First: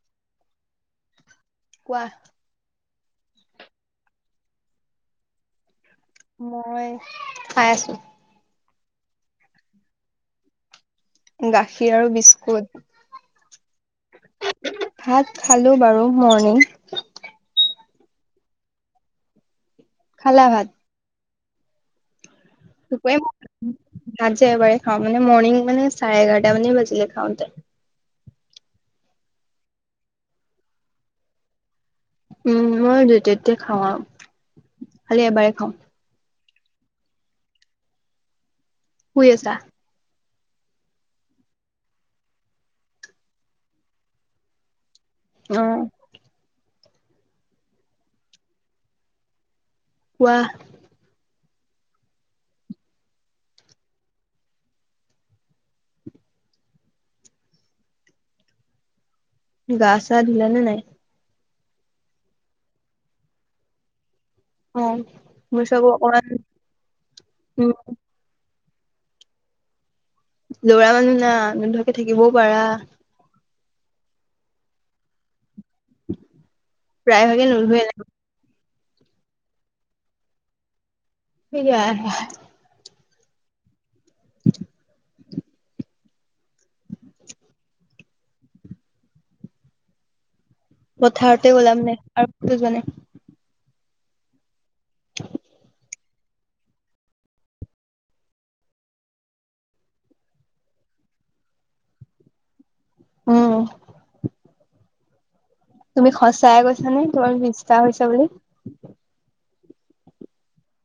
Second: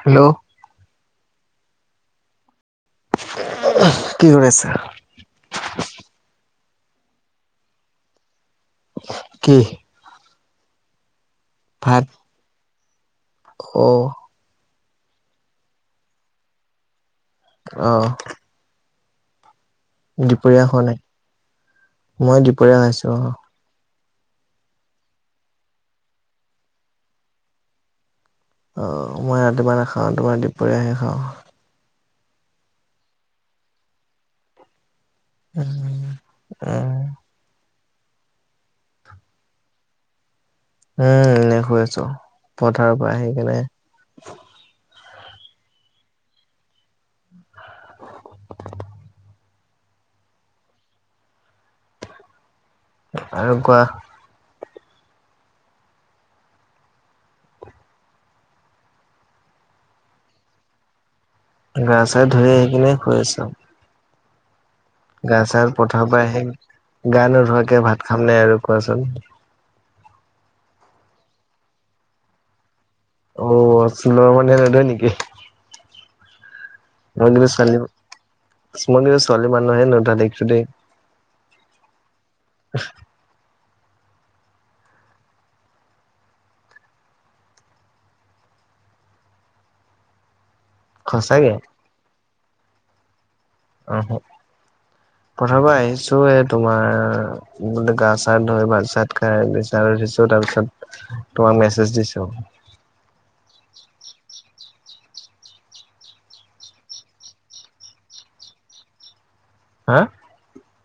Hello কোৱা অহ কি হৈ আছে। মই খাই আছো। কি। গাখীৰ ভাত? আৰু বিস্কুট। অ ভাত খালো বাৰু মৰ্ণিং। অহ খালা দুপৰীয়া ভাত খোৱা নাই মই দুপৰীয়া খাইছোঁ অহ ভাত যে এবাৰে খাওঁ মানে মৰ্ণিং মানে চাৰে এঘাৰটা মানে বাজিলে খাওঁতে অহ মই ৰাতিপুৱা নাখাওঁ তোমাৰ দুপৰীয়া হে খাওঁ উম মই যেতিয়া তেতিয়া খাওঁ আ। উম এহ। শুই আছা। এই এনে শুই আছো পথাৰৰ পৰা আহি কেনে। অহ। [unintelligible] কোৱা। আৰু কোৱা। গা চা ধুলে নে নাই। গা চা ধুই আহি কিনে শুই আছো। অ গা চা মোৰ চাব পথাৰৰ পৰা অকমান আহি গা উম নোধোৱাকে ভাত খাম নে আৰু কোৱাচোন। লৰা মানুহ না নোধোৱাকে থাকিবও পাৰা। অহ চিলৰ মানে সেইটো নেকি উম মই কিন্তু ছোৱালী কিছুমানে ছোৱালী মানুহে নোধোৱা দেখিলো দেই। কিয়া অ। [unintelligible] পথাৰতে সঁচাকে। ওলাম নে আৰু কতো যোৱা নাই আহ পথাৰত পৰা আহিছো এ তোমাৰ। প্ৰথমতে গা চা ধুই ভাত চাত খাইছো বিচনাত উঠিছো তাৰপিছত। তোমাক মেছেজ দিছোঁ। উম তুমি সঁচাই কৈছা নে তোমাৰ বিছটো হৈছে বুলি হে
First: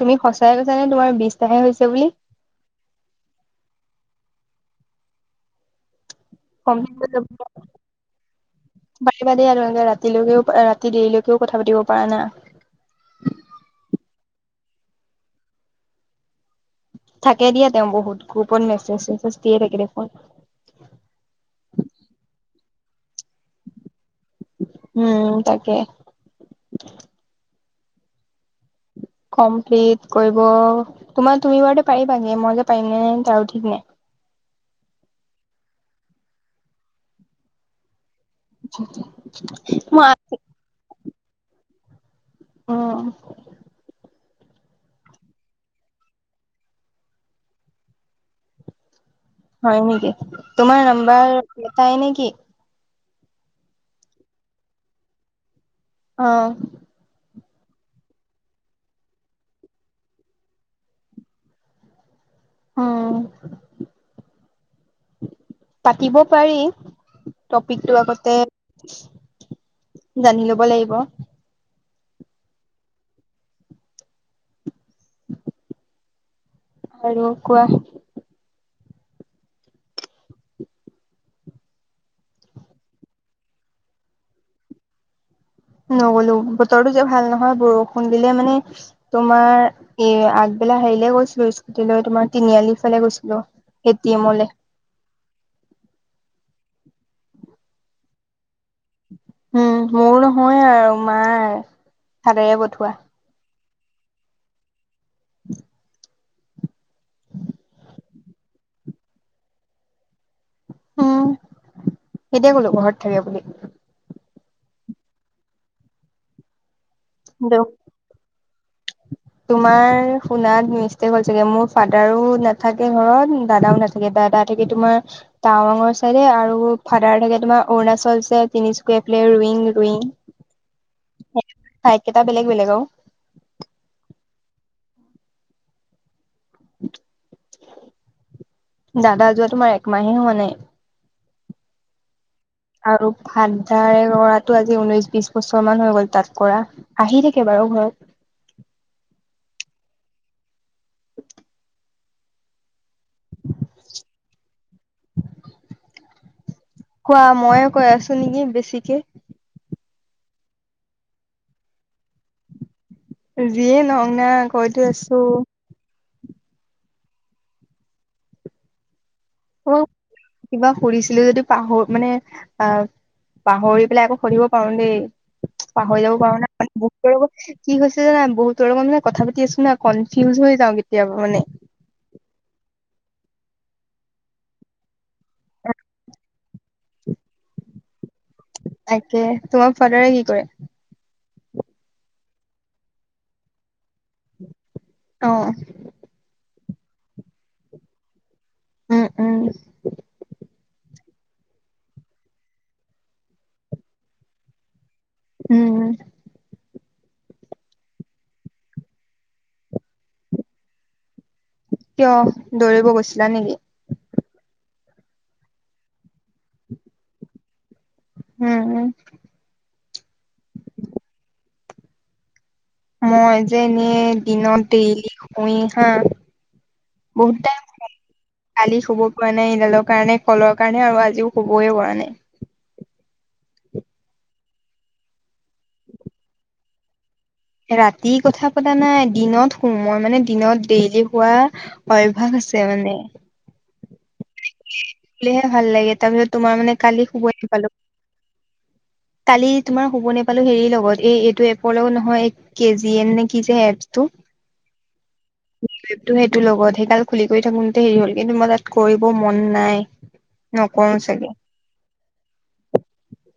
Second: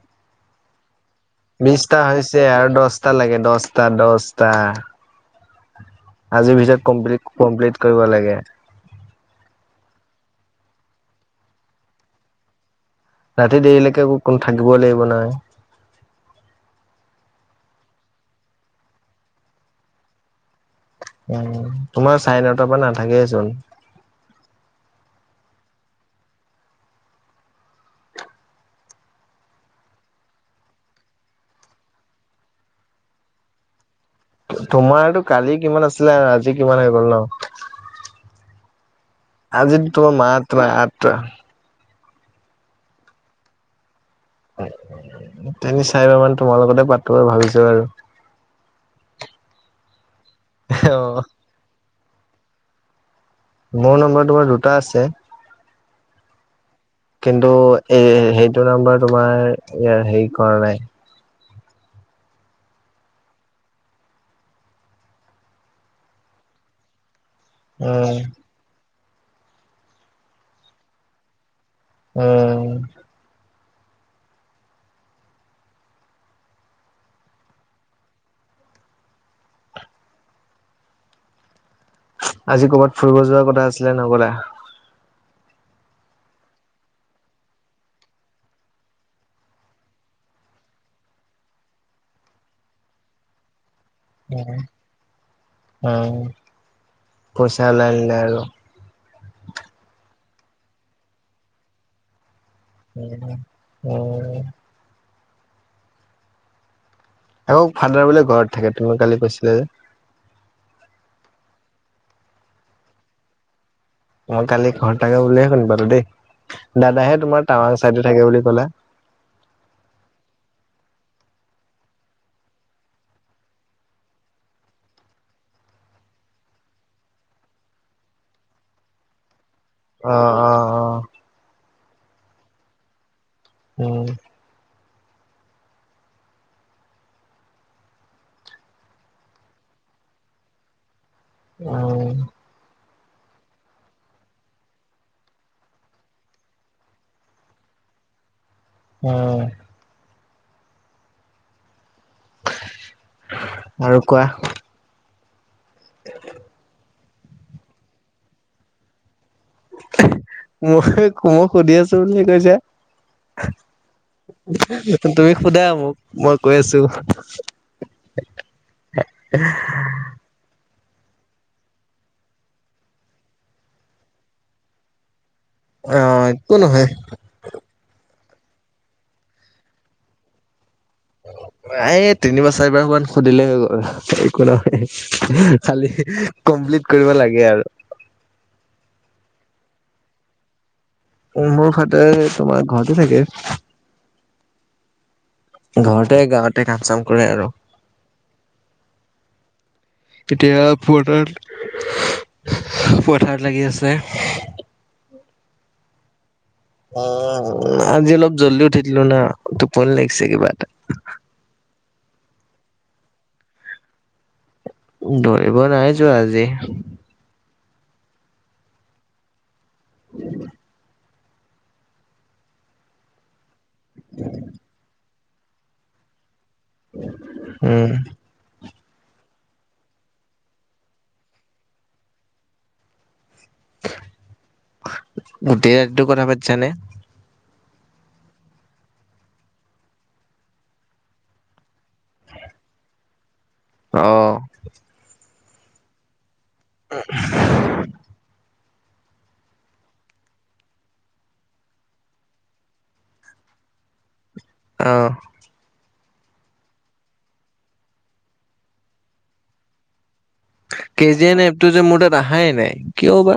তুমি সঁচাই কৈছা নে তোমাৰ বি বিচটা হৈছে আৰু দচটা লাগে দচটা দচটা। আজিৰ ভিতৰত কমপ্লিট কমপ্লিট কৰিব লাগে। পাতিবা দেই আৰু এনেকে ৰাতিলৈকেও ৰাতি দেৰিলৈকেও কথা পাতিব পৰা না। ৰাতি দেৰিলৈকে অকণ থাকিবই লাগিব না থাকে দিয়া তেওঁ বহুত গ্ৰুপত মেছেজ চেছেজ দিয়ে থাকে দেখোন। উম তোমাৰ চাৰে নটাৰ পৰা নাথাকে চোন। উম তাকে কমপ্লিট কৰিব তোমাৰ তুমি বাৰতে পাৰিবাগে মই যে পাৰিম নে নাই তাৰ ও ঠিক নাই। তোমাৰটো কালি কিমান আছিলে আৰু আজি কিমান হৈ গ'ল ন, [inaudible] আজি তোমাৰ মই মাত্ৰ আঠটা। অ তিনি চাইবা মান তোমাৰ লগতে পাতো আৰু ভাবিছোঁ আৰু। হয় নেকি, তোমাৰ অ নাম্বাৰ এটাই নেকি? মোৰ নম্বৰ তোমাৰ দুটা আছে। অ কিন্তু এ সেইটো নাম্বাৰ তোমাৰ এয়াৰ হেৰি কৰা নাই। অ পাতিব পাৰি। টপিকটো উম, আগতে জানি লব লাগিব। উম আৰু কোৱা। আজি কৰ'ৰবাত ফুৰিব যোৱাৰ কথা আছিলে নগলা? নগ'লো - বতৰটো যে ভাল নহয় বৰষুণ দিলে মানে, তোমাৰ এ আগবেলা হেৰিলে গৈছিলোঁ স্কুটিলৈ তোমাৰ তিনিআলি ফালে গৈছিলোঁ। উ উ পইচা ওলাই আনিলা আৰু। উম মোৰ নহয় আৰু মাৰ ফাদাৰে পঠোৱা। অ আকৌ ফাদাৰ বোলে ঘৰত থাকে তুমি কালি কৈছিলা যে? উম কেতিয়া কলো ঘৰত থাকে বুলি, মই কালি ঘৰত থাকে বুলিয়ে শুনা পালো দেই দাদাহে তোমাৰ টাৱাং চাইডে থাকে বুলি কলা। তোমাৰ শুনাত মিষ্টেক হল চাগে মোৰ ফাদাৰো নাথাকে ঘৰত দাদাও নাথাকে। দাদা থাকে তোমাৰ টাৱাঙৰ চাইডে আৰু ফাদাৰ থাকে তোমাৰ অৰুণাচল যে তিনিচুকীয়া ফালে ৰইং ৰইং। অ -অ অ', চাইদ কেইটা বেলেগ বেলেগ আও। উম দাদা যোৱা তোমাৰ একমাহে হোৱা নাই। উম, আৰু ফাদাৰে কৰাটো আজি ঊনৈশ বিশ বছৰ মান হৈ গ'ল তাত কৰা। আহি থাকে বাৰু ঘৰত উম আৰু কোৱা, কোৱা মইয়ে কৈ আছো নেকি বেছিকে। মোক সেই মোক সুধি আছো বুলি কৈছে। যিয়ে নহওক না কৈতো আছো তুমি সোধা মোক, মই কৈ আছোঁ অ কিবা কৰিছিলে যদি পাহৰ মানে আহ পাহৰি পেলাই আকৌ সুধিব পাৰো দেই পাহৰি যাব অ', পাৰো একো নহয়। ন কি হৈছে জানা বহুতৰ লগত মানে কথা পাতি আছো ন কনফিউজ হৈ যাওঁ কেতিয়াবা মানে। এই তিনিবাৰ চাৰিবাৰ মান সুধিলে হৈ গ'ল একো নহয়। খালি কমপ্লিট কৰিব লাগে আৰু। তাকে তোমাৰ ফাদাৰে কি কৰে? মোৰ ফাদাৰ তোমাৰ ঘৰতে থাকে। অঁ' ঘৰতে গাঁৱতে কাম-চাম কৰে আৰু। উম উম কেতিয়াব- পথাত পথাত লাগি আছে। উম' ওঁ আজি অলপ জল্দি উঠি দিলো না, টোপনি লাগিছে কিবা এটা। কিয়, দৌৰিব গৈছিলা নেকি? দৌৰিব নাই যোৱা আজি। হুউম হুম' [inaudible] মই যে এনে‌য়ে দিনত ডেইলি শুই হাঁ। বহুত টাইম উম হল। কালি শুব পৰা নাই এইডালৰ কাৰণে কলৰ কাৰণে আৰু আজিও শুবই পৰা নাই। গোটেই ৰাতিটো কথা পাতিছানে? ৰাতি কথা পতা নাই, দিনত শোওঁ মই মানে দিনত ডেইলি শুৱা- অভ্যাস আছে মানে- অ' শুলে হে ভাল লাগে তাৰ পিছত তোমাৰ মানে কালি শুবই নাপালো। কালি তোমাৰ শুব নাপালো হেৰিৰ লগত এই এইটো এপৰ লগত নহয়- কে জি এম নে কিজে এপছ টো। অঁ' টো সেইটো লগত সেই গাল খুলি কৰি থাকোতে হেৰি হল, কিন্তু মই তাত কৰিব মন নাই। নকৰো চাগে। কেজিয়েন এপ টো যে মোৰ তাত অহাই নাই কিয় বা?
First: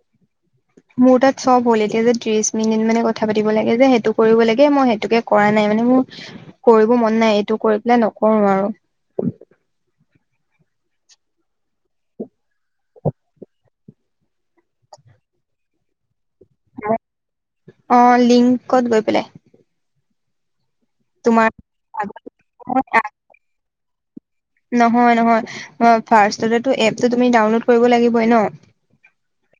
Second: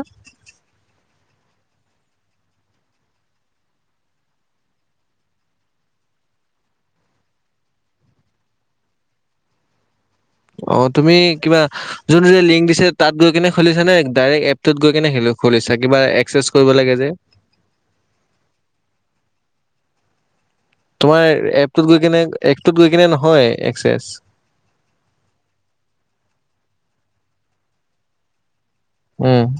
মোৰ তাত চব হ'ল, এতিয়া যে ত্ৰিশ মিনিট মানে কথা পাতিব লাগে যে সেইটো কৰিব লাগে মই সেইটোকে কৰা নাই মানে মোৰ- কৰিব মন নাই, এইটো কৰি পেলাই নকৰো আৰু। অঁ' তুমি কিবা- যোনটো যে লিংক দিছে তাত গৈ কেনে খুলিছা নে ডাইৰেক্ট এপটোত গৈ কেনে খুলিছা কিবা- চেজ কৰিব লাগে যে। অঁ লিংকত গৈ পেলাই। তোমাৰ এপটোত গৈ কেনে এপটোত গৈ কেনে নহয় একসেছ। নহয় নহয়, ফাৰ্ষ্টততেটো এপটো তুমি ডাউনলোড কৰিব লাগিবই ন। উম'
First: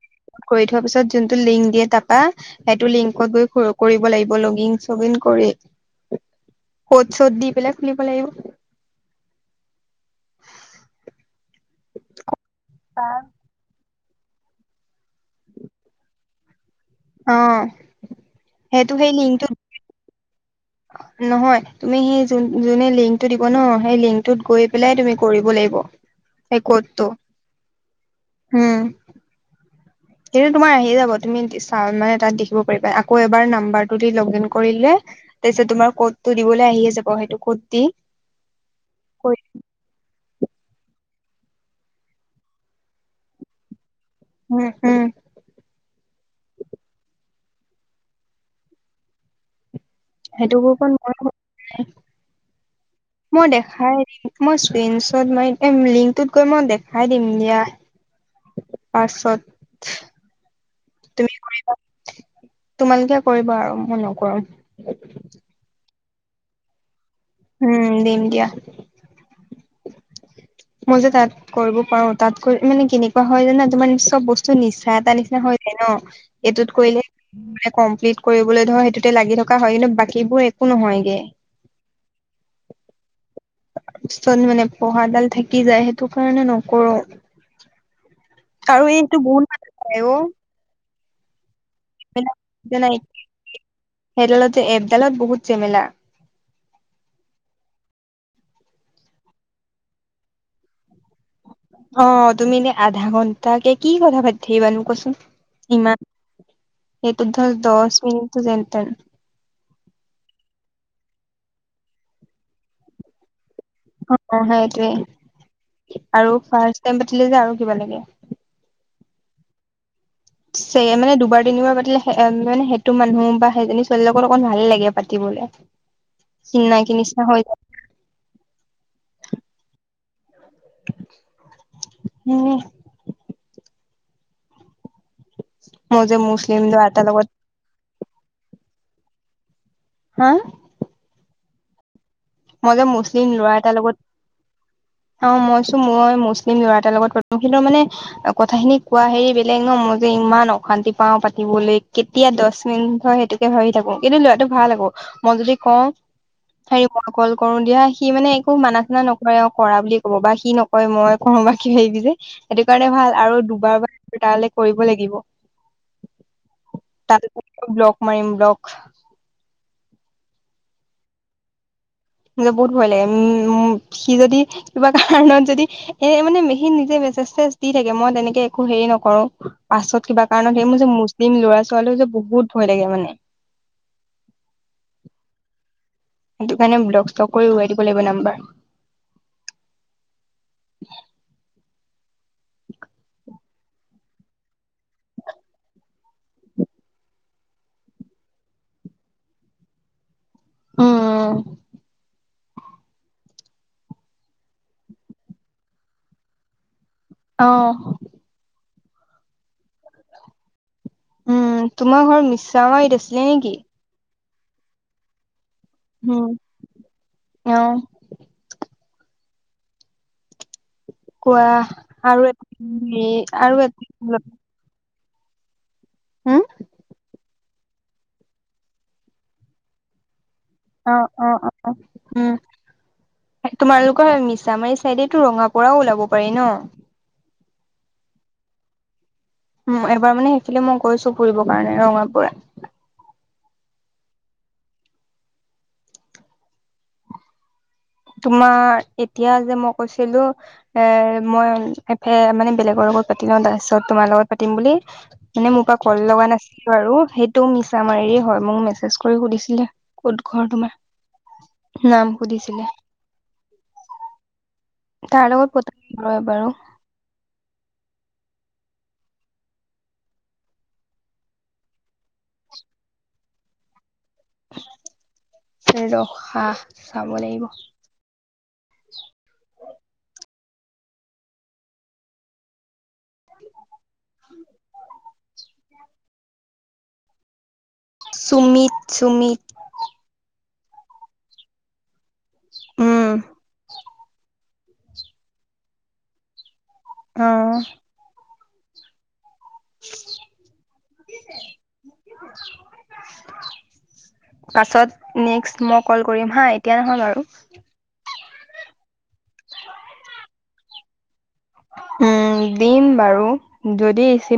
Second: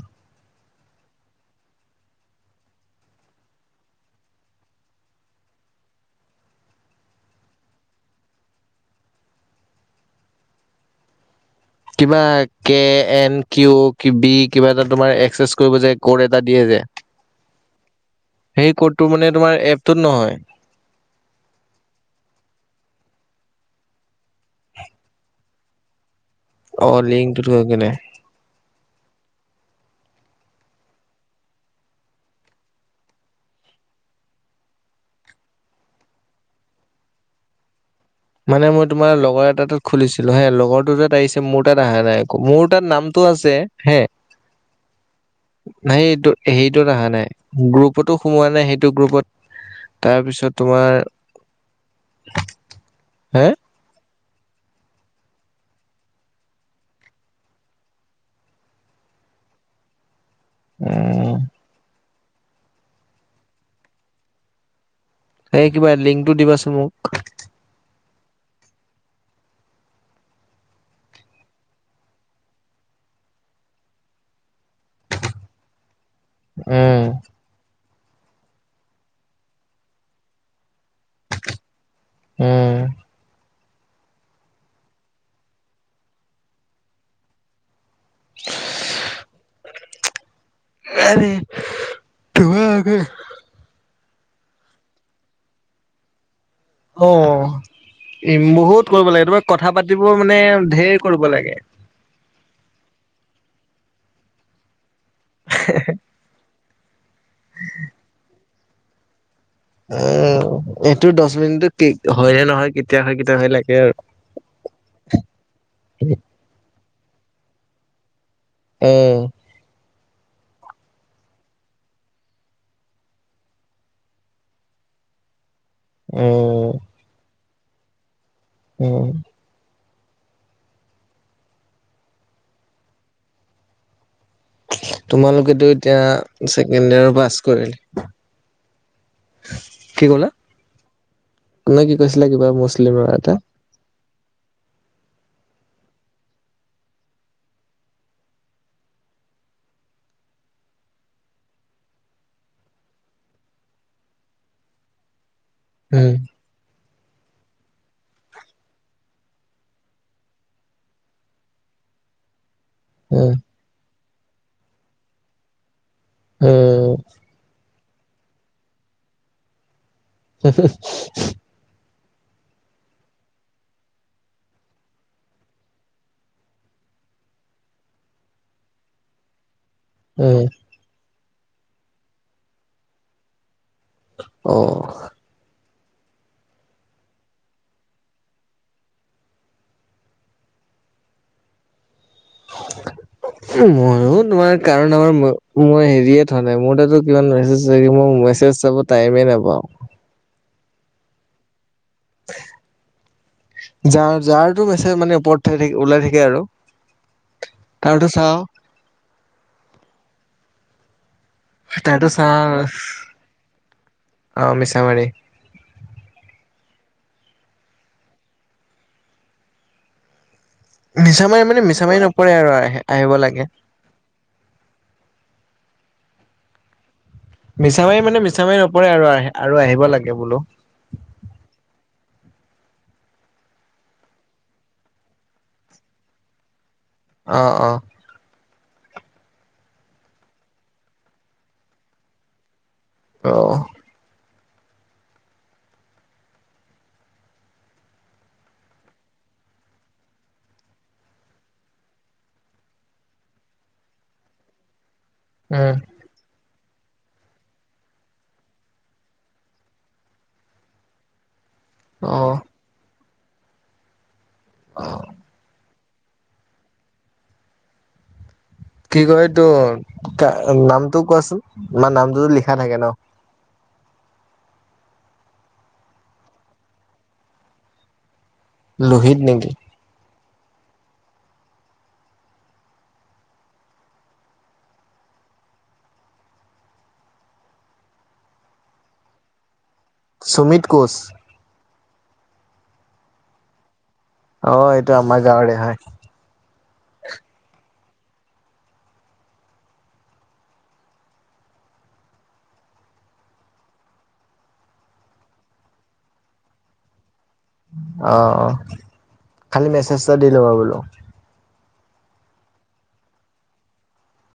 কৰি থোৱা পিছত যোনটো লিংক দিয়ে তাপা- সেটো লিংকত গৈ কৰিব লাগিব, লগ ইন চগ ইন কৰি- [inaudible] ক'ত চ'দ দি পেলাই খুলিব লাগিব। কিবা কে এন কিউ কি বি কিবা এটা তোমাৰ এক্সেছ কৰিব যে ক'ড এটা দিয়ে যে, অ - সেই সেইটো ক'ডটো মানে লিংকটোত তোমাৰ এপটোত নহয়। নহয়, তুমি হেই যোন যোনে লিংকটো দিব ন সেই লিংকটোত গৈ পেলাই তুমি কৰিব লাগিব। সেই অ কডটো লিংকটোত গৈ কিনে হুম'। সেইটো তোমাৰ আহি যাব, তুমি চা মানে তাত দেখিব পাৰিবা আকৌ এবাৰ নাম্বাৰ টো দি লগিন কৰিলে- তাপিছত তোমাৰ ক'ডতো দিবলে আহি আছে যাব সেইটো ক'ত দি- মানে মই তোমাৰ কৰি লগৰ এটা তোক- খুলিছিলো হেঁ লগৰটো তাত আহিছে, মোৰ তাত অহা নাই, আ মোৰ তাত নামটো আছে হেঁ- হুমম-হুমম নাই এইটো হেইটোত অহা নাই, গ্ৰুপতো সোমোৱা নাই, সেইটো গ্ৰুপত সেইটো তাৰপিছত তোমাৰ গ্ৰুপত মই হে মই দেখা খাই দিম মই স্ক্ৰীনশ্বট মাৰি লিংকটোত গৈ মই দেখাই দিম দিয়া। পাছত তুমি কৰিবা তোমালোকে কৰিবা আৰু মই নকৰো এই কিবা লিংকটো দিবাচোন মোক উম দিম দিয়া মই যে তাত কৰিব পাৰো তাতকৈ মানে কেনেকুৱা হয় জানা ন তোমাৰ চব বস্তু নিচা এটা নিচিনা হৈ যায় ন এইটোত উম কৰিলে কমপ্লিট কৰিবলৈ ধৰ সেইটোতে লাগি থকা হয় কিন্তু বাকীবোৰ একো নহয়গে উম ছত মানে পঢ়াডাল থাকি যায় সেইটো কাৰণে নকৰো আৰু এইটো বহুত মানুহে কৰে অ [unintelligible] আগে সেইডালত যে এপডালত বহুত জেমেলা অ ইম বহুত কৰিব লাগে তমাৰ কথা পাতিবৰ মানে ধেৰ কৰিব লাগে অ তুমি এনে আধা ঘন্টাকে কি কথা পাতি থাকিবানো কোৱাচোন ইমান সেইটো ধৰ দহ মিনিটটো যেন তেন অ এইটো দহ মিনিটটো কে হয়নে নহয় কেতিয়া হয় কেতিয়া হয় লাগে আৰু অ সেইটোৱে আৰু ফাৰ্ষ্ট টাইম পাতিলে যে আৰু কিবা লাগে উম চ মানে দুবাৰ তিনিবাৰ পাতিলে মানে সেইটো মানুহ বা সেইজনী ছোৱালী লগৰ অকণ ভাল লাগে পাতিবলে উম চিনাকি নিচিনা হৈ জাই উম উম তোমালোকেটো এতিয়া মই যে মুছলিম ল'ৰা ছেকেণ্ড এটাৰ ইয়াৰ লগত পাছ কৰিল কি হা ক'লা নে কি কৈছিলা কিবা মুছলিম ল'ৰা এটা তাৰ লগত অ মই চো মই মুছলিম ল'ৰা এটাৰ লগত প্ৰথম কিন্তু মানে কথাখিনি কোৱা হেৰি বেলেগ ন মই যে ইমান অশান্তি পাও পাতিবলৈ কেত তিয়া দহ মিনিট হয় সেইটোকে ভাবি থাকো কিন্তু লৰাটো ভাল আকৌ মই যদি কওঁ উম। হেৰি মই কল কৰো দিয়া সি মানে একো মানা চনা নকৰে আৰু কৰা বুলি কব বা সি নকয় মই [unintelligible] সেইটো কাৰণে ভাল উম আৰু দুবাৰ বাৰ তালৈ কৰিব লাগিব উম তাৰপিছত ব্লক মাৰিম ব্লক [inaudible] বহুত ভয় লাগে উ সি যদি কিবা কাৰনত যদি এ মানে ম হি নিজে মেছেজ চেছজ দি থাকে মই তেনেকে একো হেৰি নকৰো পাছত কিবা কাৰণত উম। লাগে মোৰ যে মুছলিম ল'ৰা ছোৱালীও যে বহুত ভয় লাগে মানে অ সেইটো কাৰণে ব্লক ষ্টল কৰি ওৰুৱাই দিব লাগিব নাম্বাৰ [inaudible] মইয়ো তোমাৰ কাৰণ আমাৰ ম মই হেৰিয়ে থোৱা নাই, মোৰ তাতো কিমান মেছেজ হেৰি মই মেছেজ চাব টাইমে নাপাওঁ। অঁ, অঁ [unintelligible] যা যাৰটো মেছেজ মানে ওপৰত থা থা ওলাই থাকে আৰু। অঁ। তাৰটো চাওঁ। উম তোমাৰ তাৰতো ঘৰ মিছা মাৰিত আছিলে নেকি? অঁ, মিছামাৰি। হুম অঁ। মিছামাৰী কোৱা মানে মিছামাৰী আৰু নপৰে আহে [unintelligible] আহিব এই লাগে আৰু [unintelligible] হুম। মিছামাৰি মানে মিছামাৰি নপৰে আৰু আহ আৰু আহিব লাগে বোলো। অঁ, অঁ, অঁ উম। তোমালোকৰ মিছামাৰী চাইডেটো ৰঙাপৰাও ওলাব পাৰি ন? অঁ, অঁ। উম এবাৰ মানে সেইফালে মই গৈছো ফুৰিব কাৰণে ৰঙাপৰা। অহ। তোমাৰ, এতিয়া যে মই কৈছিলো। এ মই এফে মানে বেলেগৰ লগত পাতি লওঁ তাৰপিছত তোমাৰ লগত পাতিম বুলি। মানে মোৰ উম পৰা কল লগা নাছ বাৰু সেইটো মিছা মাৰিৰে হয়। মোক মেছেজ কৰি সুধিছিলে ক'ত ঘৰ তোমাৰ? [inaudible] নাম অ সুধিছিলে। অ [unintelligible] তাৰ লগত পতা ৰয় বাৰু। কি কয় তো নামটো কোৱাচোন তোমাৰ নামটো যদি লিখা থাকে ন। ৰখা চাব লাগিব। লোহিত নেকি? চুমিত চুমিত। সুমিত কোঁচ? উম। অঁ এইটো আমাৰ গাঁৱৰে হয়। অঁ। [unintelligible] পাছত নেক্স মই কল কৰিম হা, এতিয়া নহয় বাৰু। অঁ অঁ খালি মেছেজ এটা দি ল'বা বোলো। উম দিম বাৰু যদি ৰিচি